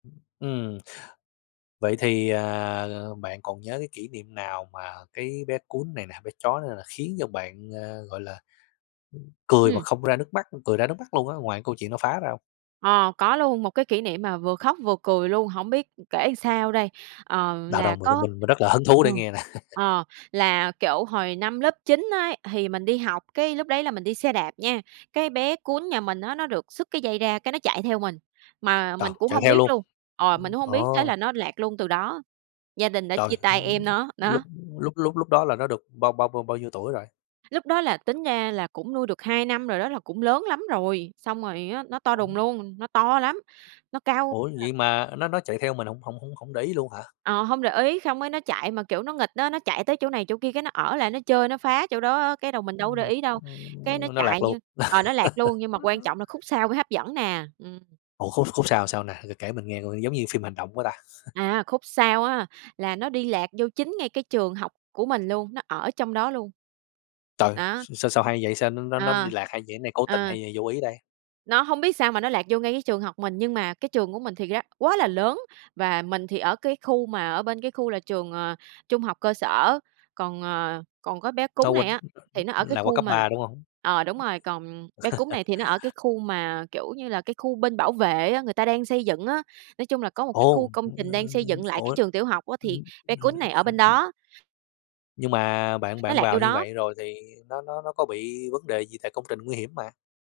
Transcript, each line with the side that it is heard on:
left: Ừm, vậy thì, ờ, bạn còn nhớ cái kỷ niệm nào mà cái bé cún này nè, bé chó này nè khiến cho bạn, a, gọi là, ừm, cười mà
right: Ừm.
left: không ra nước mắt, ưm cười ra nước mắt luôn á, ngoài câu chuyện nó phá ra hông?
right: Ờ, có luôn, một cái kỷ niệm mà vừa khóc vừa cười luôn, hổng biết, ừm, kể sao đây. Ờ,
left: Đâu, đâu,
right: là
left: mình, ơ,
right: có
left: mình mình rất là hứng thú
right: ờ,
left: để nghe nè.
right: ờ là kiểu hồi năm lớp 9 ấy, thì mình đi học, cái lúc đấy là mình đi xe đạp nha, cái bé cún nhà mình á, nó được sứt cái dây ra cái nó chạy theo mình, mà
left: Ờ,
right: mình cũng
left: chạy
right: hông
left: theo
right: biết
left: luôn?
right: luôn ờ, mình
left: Ừm,
right: cũng hông
left: ờ.
right: biết, thế là nó lạc luôn từ đó, gia đình đã
left: Trời,
right: chia tay em
left: ưm,
right: nó,
left: lúc
right: đó.
left: lúc lúc lúc đó là nó được bao bao bao bao nhiêu tuổi rồi?
right: Lúc đó là tính ra là cũng nuôi được 2 năm rồi đó, là cũng lớn lắm rồi, xong rồi á, nó to đùng
left: [unintelligible]
right: luôn, nó to lắm, nó cao
left: Ủa
right: [unintelligible]
left: vậy mà nó nó chạy theo mình hổng hổng hổng để ý luôn hả?
right: Ờ, hông để ý, xong cái nó chạy mà, kiểu, nó nghịch á, nó chạy tới chỗ này chỗ kia, cái nó ở lại nó chơi, nó phá chỗ đó á, cái đầu mình đâu có để
left: Ừm,
right: ý đâu.
left: ơ,
right: Cái nó
left: nó lạc
right: chạy
left: luôn?
right: như ờ, nó lạc luôn, nhưng mà quan trọng là khúc sau mới hấp dẫn nè. Ừm.
left: Ủa khúc khúc sau sao nè? Kể kể mình nghe coi giống như phim hành động quá ta.
right: À, khúc sau á, là nó đi lạc vô chính ngay cái trường học của mình luôn, nó ở trong đó luôn.
left: Trời,
right: Đó.
left: s sao sao hay vậy? Sao nó nó nó đi
right: Ờ.
left: lạc hay vậy, này cố tình
right: Ờ.
left: hay hay vô ý đây?
right: Nó hông biết sao mà nó lạc vô ngay cái trường học mình, nhưng mà cái trường của mình thiệt ra quá là lớn, và mình thì ở cái khu mà ở bên cái khu là trường, ờ, trung học cơ sở, còn, ờ còn có bé cún
left: Nó quên
right: này á, thì nó ở cái
left: là qua
right: khu
left: cấp
right: mà
left: 3, đúng hông?
right: ờ, đúng rồi, còn bé cún này thì nó ở cái khu mà, kiểu như là, cái khu bên bảo vệ á, người ta đang xây dựng á. Nói chung là có một cái khu
left: Ồ,
right: công
left: ơ,
right: trình đang xây dựng lại cái
left: ủa?
right: trường tiểu học á, thì
left: Ưm
right: bé cún này ở bên
left: [unintelligible]
right: đó.
left: Nhưng mà bạn
right: Nó
left: bạn
right: lạc
left: vào
right: vô
left: như
right: đó.
left: vậy rồi thì nó nó nó có bị vấn đề gì? Tại công trình nguy hiểm mà.